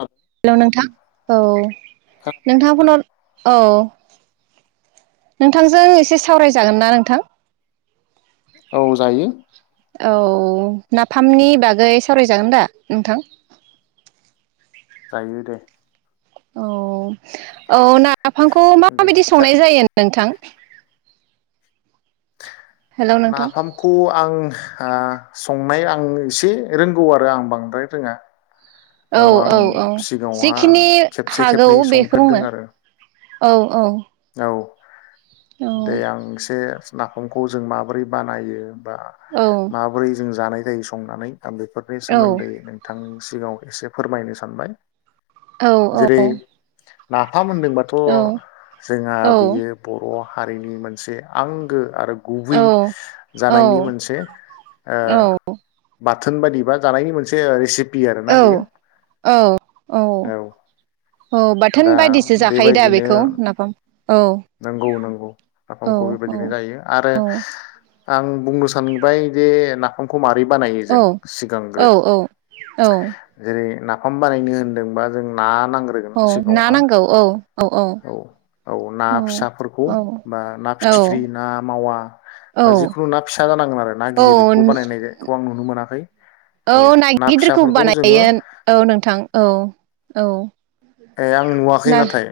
औ हेलौ नोंथां औ नोंथाङा फनाव औ नोंथांजों एसे सावरायजागोन ना नोंथां? औ जायो। औ नाफामनि बागै सावरायजागोन दा नोंथां? जायो दे। औ औ नाफामखौ दे माबायदि जा संनाय जायो नोंथां? हेलौ नोंथां नाफामखौ आं आ संनाय आं एसे रोंगौ आरो आं बांद्राय रोङा औ आं औ औ सिगाङावहा जिखिनि खेबसे हागौ खेबनै संफेरदों बेखौनो आरो औ औ औ औ दे आं एसे नाफामखौ जों माबोरै बानायो? बा औ माबोरै जों जानाय जाय संनानै आं बेफोरनि औ सोमोन्दै नोंथां सिङाव एसे फोरमायनो सानबाय औ औ। फाम होनदोंबाथ' औ जोंहा औ बियो बर' हारिनि मोनसे आंगो आरो गुबै जानायनि मोनसे ओ बाथ्रा थोन बायदि बा जानायनि मोनसे रेसिपि आरोना बेयो औ औ औ औ दा बाथोन बायदिसो जाखायो दा बेबायदिनो बेखौ नाफाम औ नोंगौ नोंगौ औ आफांखौ बेबायदिनो गायो आरो औ आं बुंनो सानबाय जे ना आंखौमात बै बानायो जों औ सिगांग्रो औ औ जेरै हम बानायनो होन्दोंबा जों ना नांगोर औ ना नांगौ औ । औ औ ना फिसाफोरखौ औ बा ना औ फिथिख्रि ना मावा औ बा जिखुनु ना फिसा जानांगोन आरो ना गिदिरखौ बानायनायखौ आं नुनो मोनाखै । औ ना गिदिरखौ बानायोन औ नोंथां औ औ । ए आं नुवाखै नास नाथाय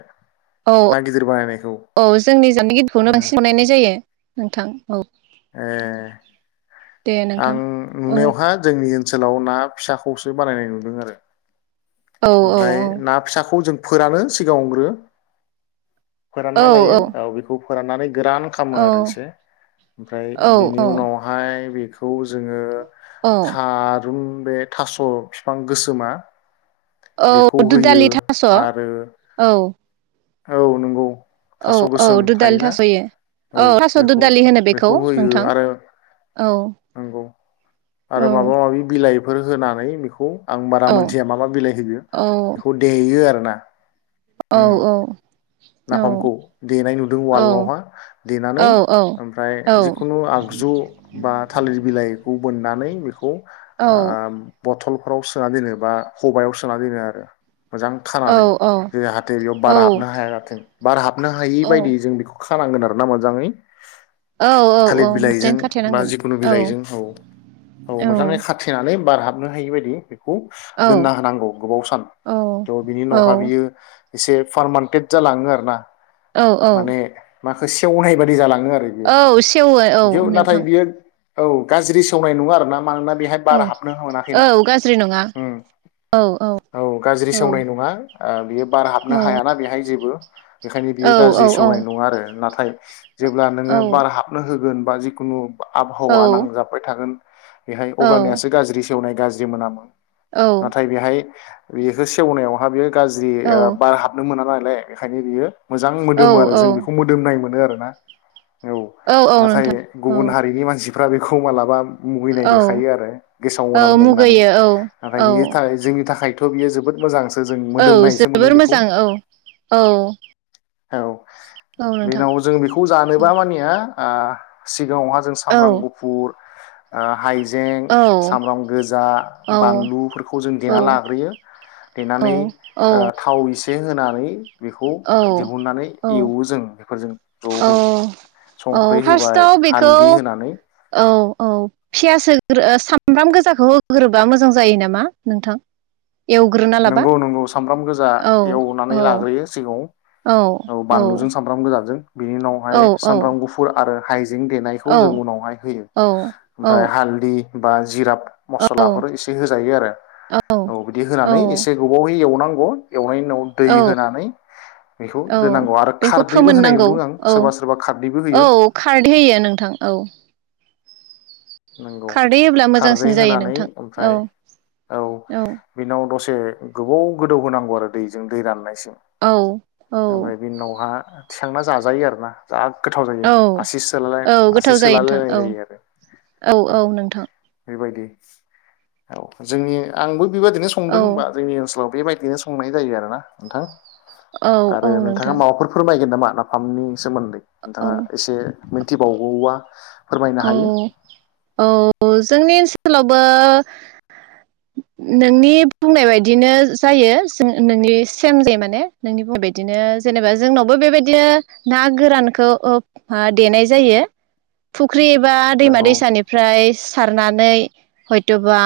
औ ना गिदिर बानायनायखौ औ जोंनि जानि गिदखौनो बांसिन बनायनाय जायो । नोंथां औ। ए दे । नोंथां आं औ नुनायावहा जोंनि ओनसोलाव ना फिसाखौसो बानायनाय नुदों आरो । औ ओमफ्राय औ ना फिसाखौ जों फोरानो सिगाङावग्रो फोरानना लायो औ बिखौ [unintelligible] गोरान खालामो आरो एसे ओमफ्राय औ बेनि उनावहाय बे [unintelligible] जोङो औ था रुन बे थास' फिफां गोसोमा बेखौ औ दु होयो दालि थास आरो औ। औ नंगौ । औ थास' औ गोसोम दुदालि थायोना थास'यो औ थास' बेखौ दुदालि होनो बेखौ होयो नोंथां आरो औ नंगौ औ आरो माबा माबि बिलाइ फोर होनानै बेखौ आं औ बारा मोनथिया मा मा बिलाइ होयो औ बेखौ देयो आरो । [inaudible] औ औ औ नाफामखौ देनाय नुदों औ वालआवहा औ देनानै औ ओमफ्राय जिखुनु आगजु बा थालिर बिलाइ । बोनानै बिख औ ओ बथलफोराव सोना दोनो बा खबायाव सोना दोनो आरो । मोजां खानानै जाहाथे बेयाव बार हाब हायाथों बार हाबनो हायि औ बायदि जों बेखौ खानांगोन आरो ना मोजाङै औ थालिर मोजां बिलाइजों बा खाथेनांगोन जिखुनु बिलाइजों औ औ मोजाङै खाथेनानै बार हाबनो हायि बायदि। खौ औ दोनना होनांगौ गोबाव सान त बिनि औ उनावहा बियो एसे फोरमान पेट जालाङो आरो ना। औ माने माखो सेवनाय बादि जालां औ सेवो औ नेवथां। बियो औ गाज्रि सावनाय नङा आरो ना मानोना बेहाय औ बार हाबनो औ मोनाखैना गाज्रि नङा ओं औ गाज्रि औ सेवनाय नङा । आ बियो बार हाबनो औ हायाना बेहाय जेबो बेनिखायनो औ बियो औ औ गाज्रि औ सेवनाय नङा आरो नाथाय जेब्ला नोङो बार हाबनो होगोन बा जिखुनु बा आबहावा नांजाबबाय थागोन। बेहाय अब्लानियासो गाज्रि सेवनाय गाज्रि मोनामो। औ नाथाय बेहाय बेखो सेवनायावहा बेयो गाज्रि ओ बार हाबनो मोनाबा बेखायनो बियो मोजां मोदोमो आरो जों बेखौ मोदोमनाय मो मोनो आरोना। औ औ नाथाय नोंथां औ गुबुन हारिनि मानसि [unintelligible] बेखौ मालाबा मुगैनाय औ देखायो आरो गेसाव औ मोनामदों होननानै मुगैयो नाथाय औ बिनि थाखाय जोंनि थाखायथ खिन्थु बेयो जोबो मोजांसो जों औ मोदोमनायसो मोनो जोबोर बेखौ मोजां औ। औ औ नोंथां बेनाव जों बेखौ औ जानोबा मानिया आह [unintelligible] सिगाङावहा जों औ सामब्राम गुफुर आ हाय हाइजें औ सामब्राम गोजा औ बानलुफोरखौ जों देना औ लाग्रोयो औ देनानै थाव एसे होना नै बेखौ औ दिहुननानै एवो जों बेफोरजों औ जहै औ संख्रि होबाय फार्स्टआव बेखौ हालदि होनानै औ औ पियास होग्रो सामब्राम गोजाखौ होग्रोबा मोजां जायो नामा नोंथां। एवग्रोना लाबा नंगौ नंगौ सामब्राम गोजा औ औ एवनानै लाग्रोयो सिगाङाव औ बानलुजों सामब्राम गोजाजों बिनि औ उनावहाय सामब्राम गुफुर- आरो हाइ देनायखौ औ जों उनावहाय होयो औ औ ओमफ्राय हालदि बा जिराब मसलाफोर इसे होजायो आरो औ बिदि औ होननानै एसे गोबावै एवनांगौ एवनायनि उनाव औ दै होनानै बेखौ औ दोनांगौ आरो बेखौ खारदैबो होनाय फोमोननांगौ नुदों आं औ सोरबा सोरबा खारदैबो औ होयो। खारदै होयो नोंथां औ नंगौ खारदै होब्ला खारदै मोजांसिन जायो होनानै नोंथां औ ओमफ्राय औ बिनाव दसे गोबाव गोदौ होनोनांगौ आरो दैजों दै राननाय औ औ ओमफ्राय बेनिनावहा थिखांना जाजायो आरो ना जा गोथाव जायो औ आसि सोलालाय औ गोथाव आसि जायो नोंथां सोलालायनाय औ जायो आरो औ औ नोंथां बायदि औ जोंनि आंबो- बेबादिनो औ संदों होनबा जोंनि ओनसोलाव बेबायदिनो संनाय जायो आरोना नोंथां। औ आरो औ नोंथाङा नोंथां माबाफोर फोरमायगोन नामा? नाफामनि सोमोन्दै औ नोंथाङा इसे मिन मिथिबावगौबा फोरमायनो औ हायो औ जोंनि ओनसोलावबो नोंनि बुंनाय बायदिनो जायो नोंनि सेम जे माने नोंनि बुंनाय बायदिनो जेनेबा जोंनावबो बेबायदिनो ना गोरानखौ देनाय जायो फुख्रि एबा दैमा नंगौ दैसानि ओमफ्राय सारनानै हयथबा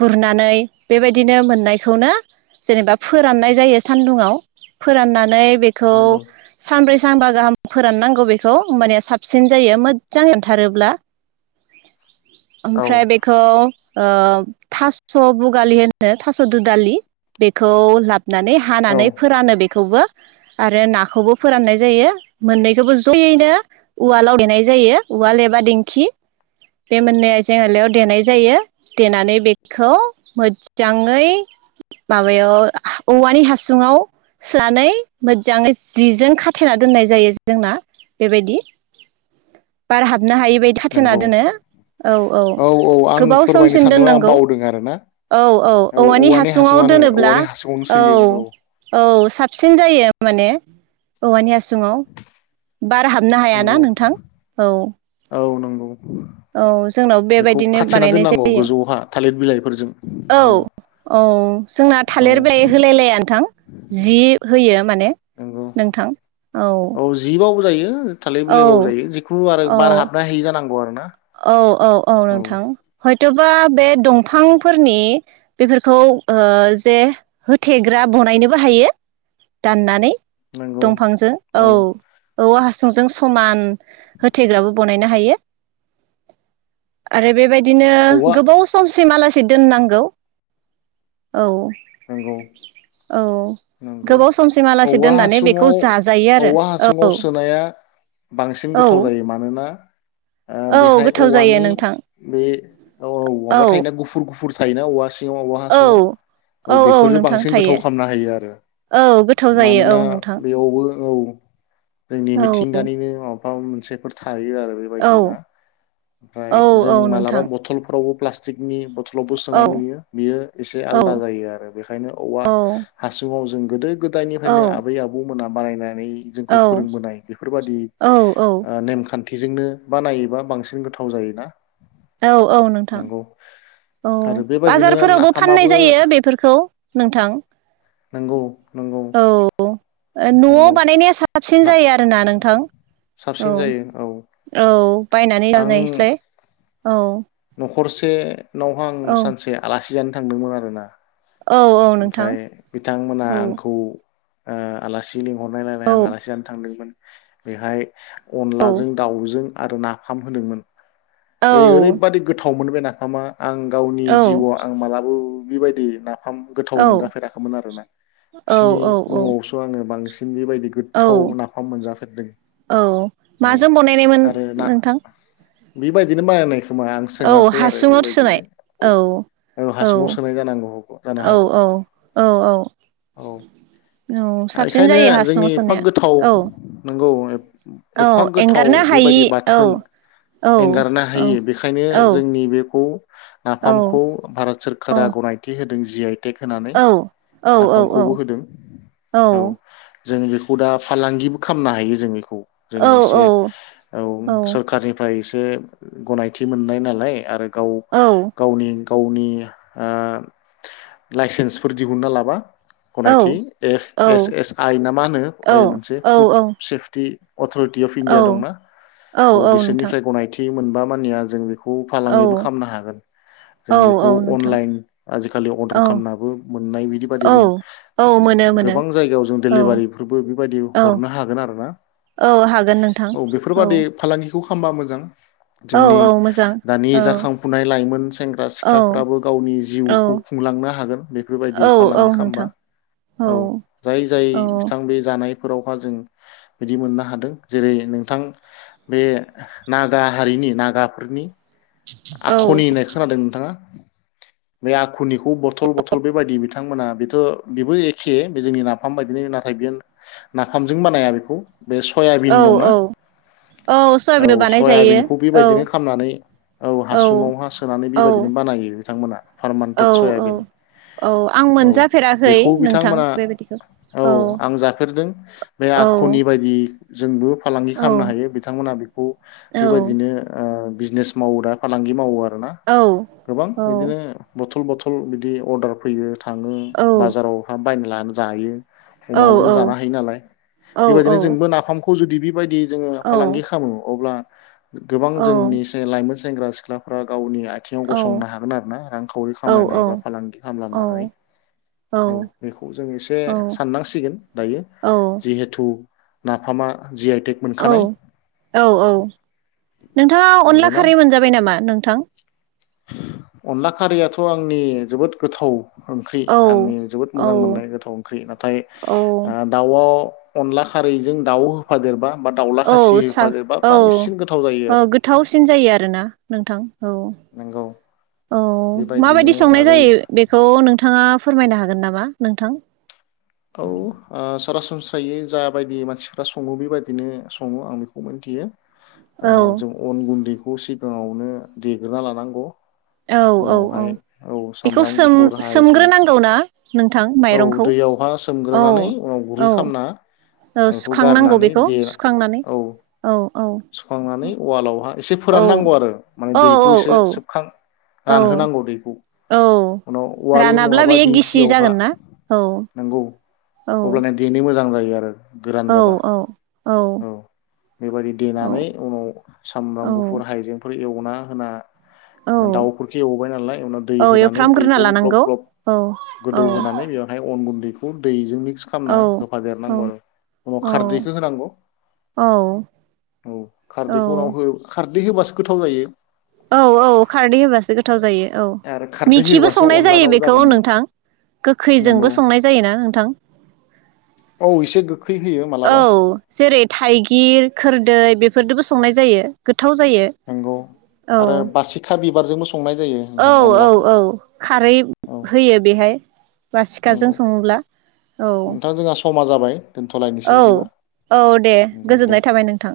गुरनानै बेबायदिनो मोननायखौनो जेनेबा फोराननाय जायो सानदुंङाव फोराननानै बेखौ नंगौ सानब्रै सानबा गाहाम फोराननांगौ बेखौ होनबानिया साबसिन जायो मो जां रानथारोब्ला। औ ओमफ्राय बेखौ ओ थास' बुगालि होनो थास' दुदालि बेखौ लाबनानै औ हानानै फोरानो बेखौबो आरो नाखौबो फोराननाय जायो मोननैखौबो जयैनो उवालाव देनाय जायो उवाल एबा दिंखि बे मोननै आइजें आलायाव देनाय जायो देनानै बेखौ मोदजाङै माबायाव औवानि हासुङाव सोनानै मोदजाङै जिजों खाथेना दोननाय जायो जोंना बेबायदि बार हाब [unintelligible] हायिबायायदि खाथेना नंगौ दोनो औ औ औ आं गोबाव फोरमायनो समसिम सानदोंमोन आं दोननांगौ? बावदों आरो ना औ औ औवानि हासुङाव हासुङानो दोनोब्ला औवानि हासुङावनो औ सोयो औ साबसिन जायो। [unintelligible] माने औवानि हा सुङाव। बार हाबनो हायाना नंगौ नोंथां औ। औ नंगौ। औ जोंनाव बेखौ बेबायदिनो खाथेना बानायनाय दोननांगौ जायो गोजौहा थालिर बिलाइफोरजों औ औ जोंना औ थालिर बिलाइ होलायलाया नोंथां जि होयो माने नंगौ नोंथां औ जायो। थालिर औ बिलाइबाबो जायो जिखुनु आरो औ बार हाबनो हायि जानांगौ आरो। ना औ औ औ नोंथां हो [unintelligible] बे दंफांफोरनि बेफोरखौ ओ जे होथेग्रा बनायनोबो हायो दाननानै। नंगौ दंफांजों औ औ औवास सुंद जों समान होथेग्राबो बनायनो हायो। आरो बेबाय दिनो औवा गोबाव सम सिम हालासै दोननांगौ औ नंगौ औ नंगौ गोबाव समसिमहालासि औवा दोननानै बेखौ हासुङाव जाजायो आरो औवा हासुङाव औ सोनाया बांसिन औ गोथाव जायो मानोना ओ औ बेहाय गोथाव जायो औवानि नोंथां बे औ औ माबा थायोना गुफुर गुफुर थायोना औवा सिङाव औवा औ हासुङाव औ बेफोरो बांसिन गोथाव खालामना हायो आरो औ गोथाव जायो औ नोंथां। ओ औ। जोंनि औ मिथिंगानिनो मा [unintelligible] मोनसेफोर था थायो आरो औ बेबायदिया ओमफ्राय औ जों औ मालाबा नोंथां बथलफ्रावबो प्लासथिकनि बथ' लावबो औ सोनाय नुयो बेयो एसे औ आलदा जायो आरो बेखायनो औवा। औ हासुङाव जों गोदो गो औ फ्रायनो आबै आबौ मोना बानायनाय नै जोंखौ फोरोंबोनाय बेफोरबादि औ आ नेमखान थिजोंनो बानायोबा बांसिन गोथाव जायोना औ औ नोंथां नंगौ औ आरो बेबायदिनो बाजारफोरावबो नाफामाबो फाननाय जायो बेफोरखौ । नोंथां नोंगौ। औ ओ नआव बानायनाया सा साबसिन ना जायो आरोना नोंथां औ साबसिन जायो औ औ बायनानै [unintelligible] स्लाय औ खरसे न हां औ सानसे आलासि जानो थांदोंमोन आरो ना औ औ नोंथां ओमफ्राय बिथांमोना औ आंखौ ओ आलासि लिंहरनायलायलाय औ आं आलासि जानो थांदोंमोन बेहाय औ अनलाजों दाउजों आरो नाफाम होदोंमोन औ ओरैबादि गोथाव थावमोन बे नाफामा। आं गावनि औ जिउआव आं मालाबो बिबायदि ना फाम गोथाव औ मोनजाफेराखैमोन आरोना औ बिसिनि औ नआवसो आङो बांसिन बेबायदि औ गोथाव नाफाम मोनजाफेरदों औ औ माजों बनायनायमोन आरो ना नोंथां बिबायदिनो बानायनायख मा आं औ सोङासै आरो हासुङाव बेबायदिनो सोनाय औ औ हासुङाव सोनाय जानांगौ जानो औ हागौ औ औ औ औ औ साबसिन इखायनो जायो हासुङाव जोंनि एफा सोनाया गोथाव औ नंगौ। औ एफा गोथाव एंगारनो हायि बेबायदि औ बाथोन औ एंगारनो औ हायि बेखायनो औ जोंनि बेखौ औ नाफामखौ भारत औ सोरखारा गनायथि होद दों जि आइ टेक होनानै औ औ औ नाफामखौबो होदों औ। जों बेखौ दा फालांगिबो खामनो हायो जों एखौ जों एसे औ औ सरखारनिफ्राय बे गनायथि मोननाय नालाय आरो गाव गावनि गावनि ओ लाइसेन्सफोर दिहुनना लाबा गनायथि एफ एस एस आइ ना मा होनो मोनसे फुड सेफटि अथरिटि अफ औ इण्डिया दंना औ बिसोरनिफ्राय गनाय थि मोनबा मानिया जों बे खौ औ फालांगिबो खालामनो हागोन जों औ बेखौ औ नोंथां अनलाइन आजिखालि अर्डार औ खालामनाबो मोननाय बिदि बादि औ जों औ मोनो मोनो गोबां जायगायाव जों औ डेलिभारिफोरबो बेबायदि औ हरनो हागोन आरो ना औ हागोन नोंथां औ बेफोरबादि फालांगि खौ खामबा मोजां। औ जोंनि औ मोजां दानि औ जाखांफुनाय लाइमोन सेंग्रा औ सिख्लाफ्राबो गावनि औ जिउखौ खुंलांनो हागोन बेफोरबायदि औ औ फालांगि खालामबा नोंथां औ जाय जाय औ बिथां बे जानाय। फोराव हा जों बिदि मोननो हादों जेरै नोंथां बे ना गा हारिनि नागाफोरनि आखनि होननाय खोनादों नोंथाङा? बे आखुनिखौ बथल बथल बेबायदि बिथांमोना बेथ' बेबो एखे बे जोंनि नाफाम बायदिनो नाथाय बेयो नाफामजों बानाया बेखौ। बे सयाबिन औ दंना औ औ सयाबिनबो औ बानाय जायो सयाबिनखौ औ बेबायदिनो खालामनानै। औ हासुङाव हा सोनानै औ बेबायदिनो बानायो। बिथांमोना। औ फारमान्टेट औ सयाबिन औ आं औ मोनजाफेराखै बेखौ नोंथां बिथांमोना बेबायदिखौ औ आं जाफेरदों बे औ आखुनि बायदि जोंबो फालांगि औ खालामनो हायो बिथांमोनहा बेखौ औ बेबायदिनो ओ बिजनेस मावो दा फालांगि मावो आ आरोना औ गोबां औ बिदिनो बथल' बथ थ बिदि अर्डार फैयो। थाङो औ बाजाराव हा बायना लानो जायो औ अमाजों जानो हायो नालाय बेबायदिनो जोंबो नाफाम खौ खौ जुदि बेबायदि जोङो फालांगि खामो अब्ला औ गोबां जोंनि लाइमोन सेंग्रा सिख्लाफ्रा गावनि आथिङाव औ गसंनो हागोन आरो ना रांखावरि औ खामायनाय एबा औ फालांगि औ खालामनानै औ बेखौ जों एसे औ साननांसिगोन दायो औ जिहेथु नाफामा जि [inaudible] औ औ औ नोंथाङा अनला नंगौना खारै मोनजाबाय नामा नों थां। अनला खारियाथ आंनि जोबोद गोथाव ओंख्रि औ आंनि जोबोद औ मोजां मोननाय गोथाव ओंख्रि नाथाय औ ओ दाउआव अनलाखारैजों दाउ होफादेरबा। बा दाउला औ खासि सा होफादेरबा औ बांसिन गोथाव जायो अह आरो गोथावसिन जायोआरोना नोंथां। औ नंगौ औ बेबायदिनो माबायदि आरो संनायजायो बेखौ नोंथाङा फोरमायनो हागोननामा नोंथां? औ ओ [unintelligible] जाबायदि मानसिफ्रासङो बेबायदिनोसङो आंबेखौ मिन्थियो। औ ओह जों अनगुन्दै खौ सिगाङावनो देग्रोनालानांगौ। औ औ औ बेखौ सामब्राम गुफुर हाइजें सोम-सोमग्रोनांगौना। नोंथां औ माइरंखौ दैयावहा औ सोमग्रोनानै उनाव गुरै औ खालामना ओ बेखौ सुखांनांगौ गारनानै बेखौ दे सुखांनानै औ औ। औ सुखांनानै उवालावहाय एसे फोराननांगौ आरो माने औ औ दैखौ एसे औ सोबखां औ रानहोनांगौ दैखौ औ उनाव उवाल रानाब्ला नङाबा बे गिसिजागोनना औ औ अब्लानिया देनोमोजांजायो। दे आरोर औ औ औ। बेबायदि औ देनानै उनाव औ सामब्रामगुफुर हइजेंफो बै एवनाहोना औ दाउफोरखौ एवबायनालाय औ होनानै एवफ्रामग्रोना दैखौ ग्लब लानांगौ ग्लब औ औ गोदौहोनानै बेवहाय अनगुन्दैखौ [unintelligible] [unintelligible] खामना औ होफादेरनांगौआरो उनाव खारदैखो होनांगौ। औ औ खारदैखौ उनाव औ हो खा खारदैहोबासो गोथावजायो। औ औ खारदैहोबासो गोथावजायो। औ आरो खारदै मिखिबो होबासो अनला दाव संनायजायोबेखौ जागोन बे नोंथां गोखैजोंबो नंगौ संनायजायोना नोंथां, औ एसे गोखै होयो औ मालाबा जेरै थाइगिर खोरदै बेफोरदोबो संनायजायो गोद गोथावजायो। नंगौ आरो बासिखा बिबारजोंबो स औ औ औ खारै औ होयोबेहाय बासिखाजों नंगौ सङोब्ला औ। नोंथां जोंहा समा जाबाय। दोनथ'लायनोसै औ बिदिबा औ दे नंगौ दे गोजोननाय थाबाय नोंथां।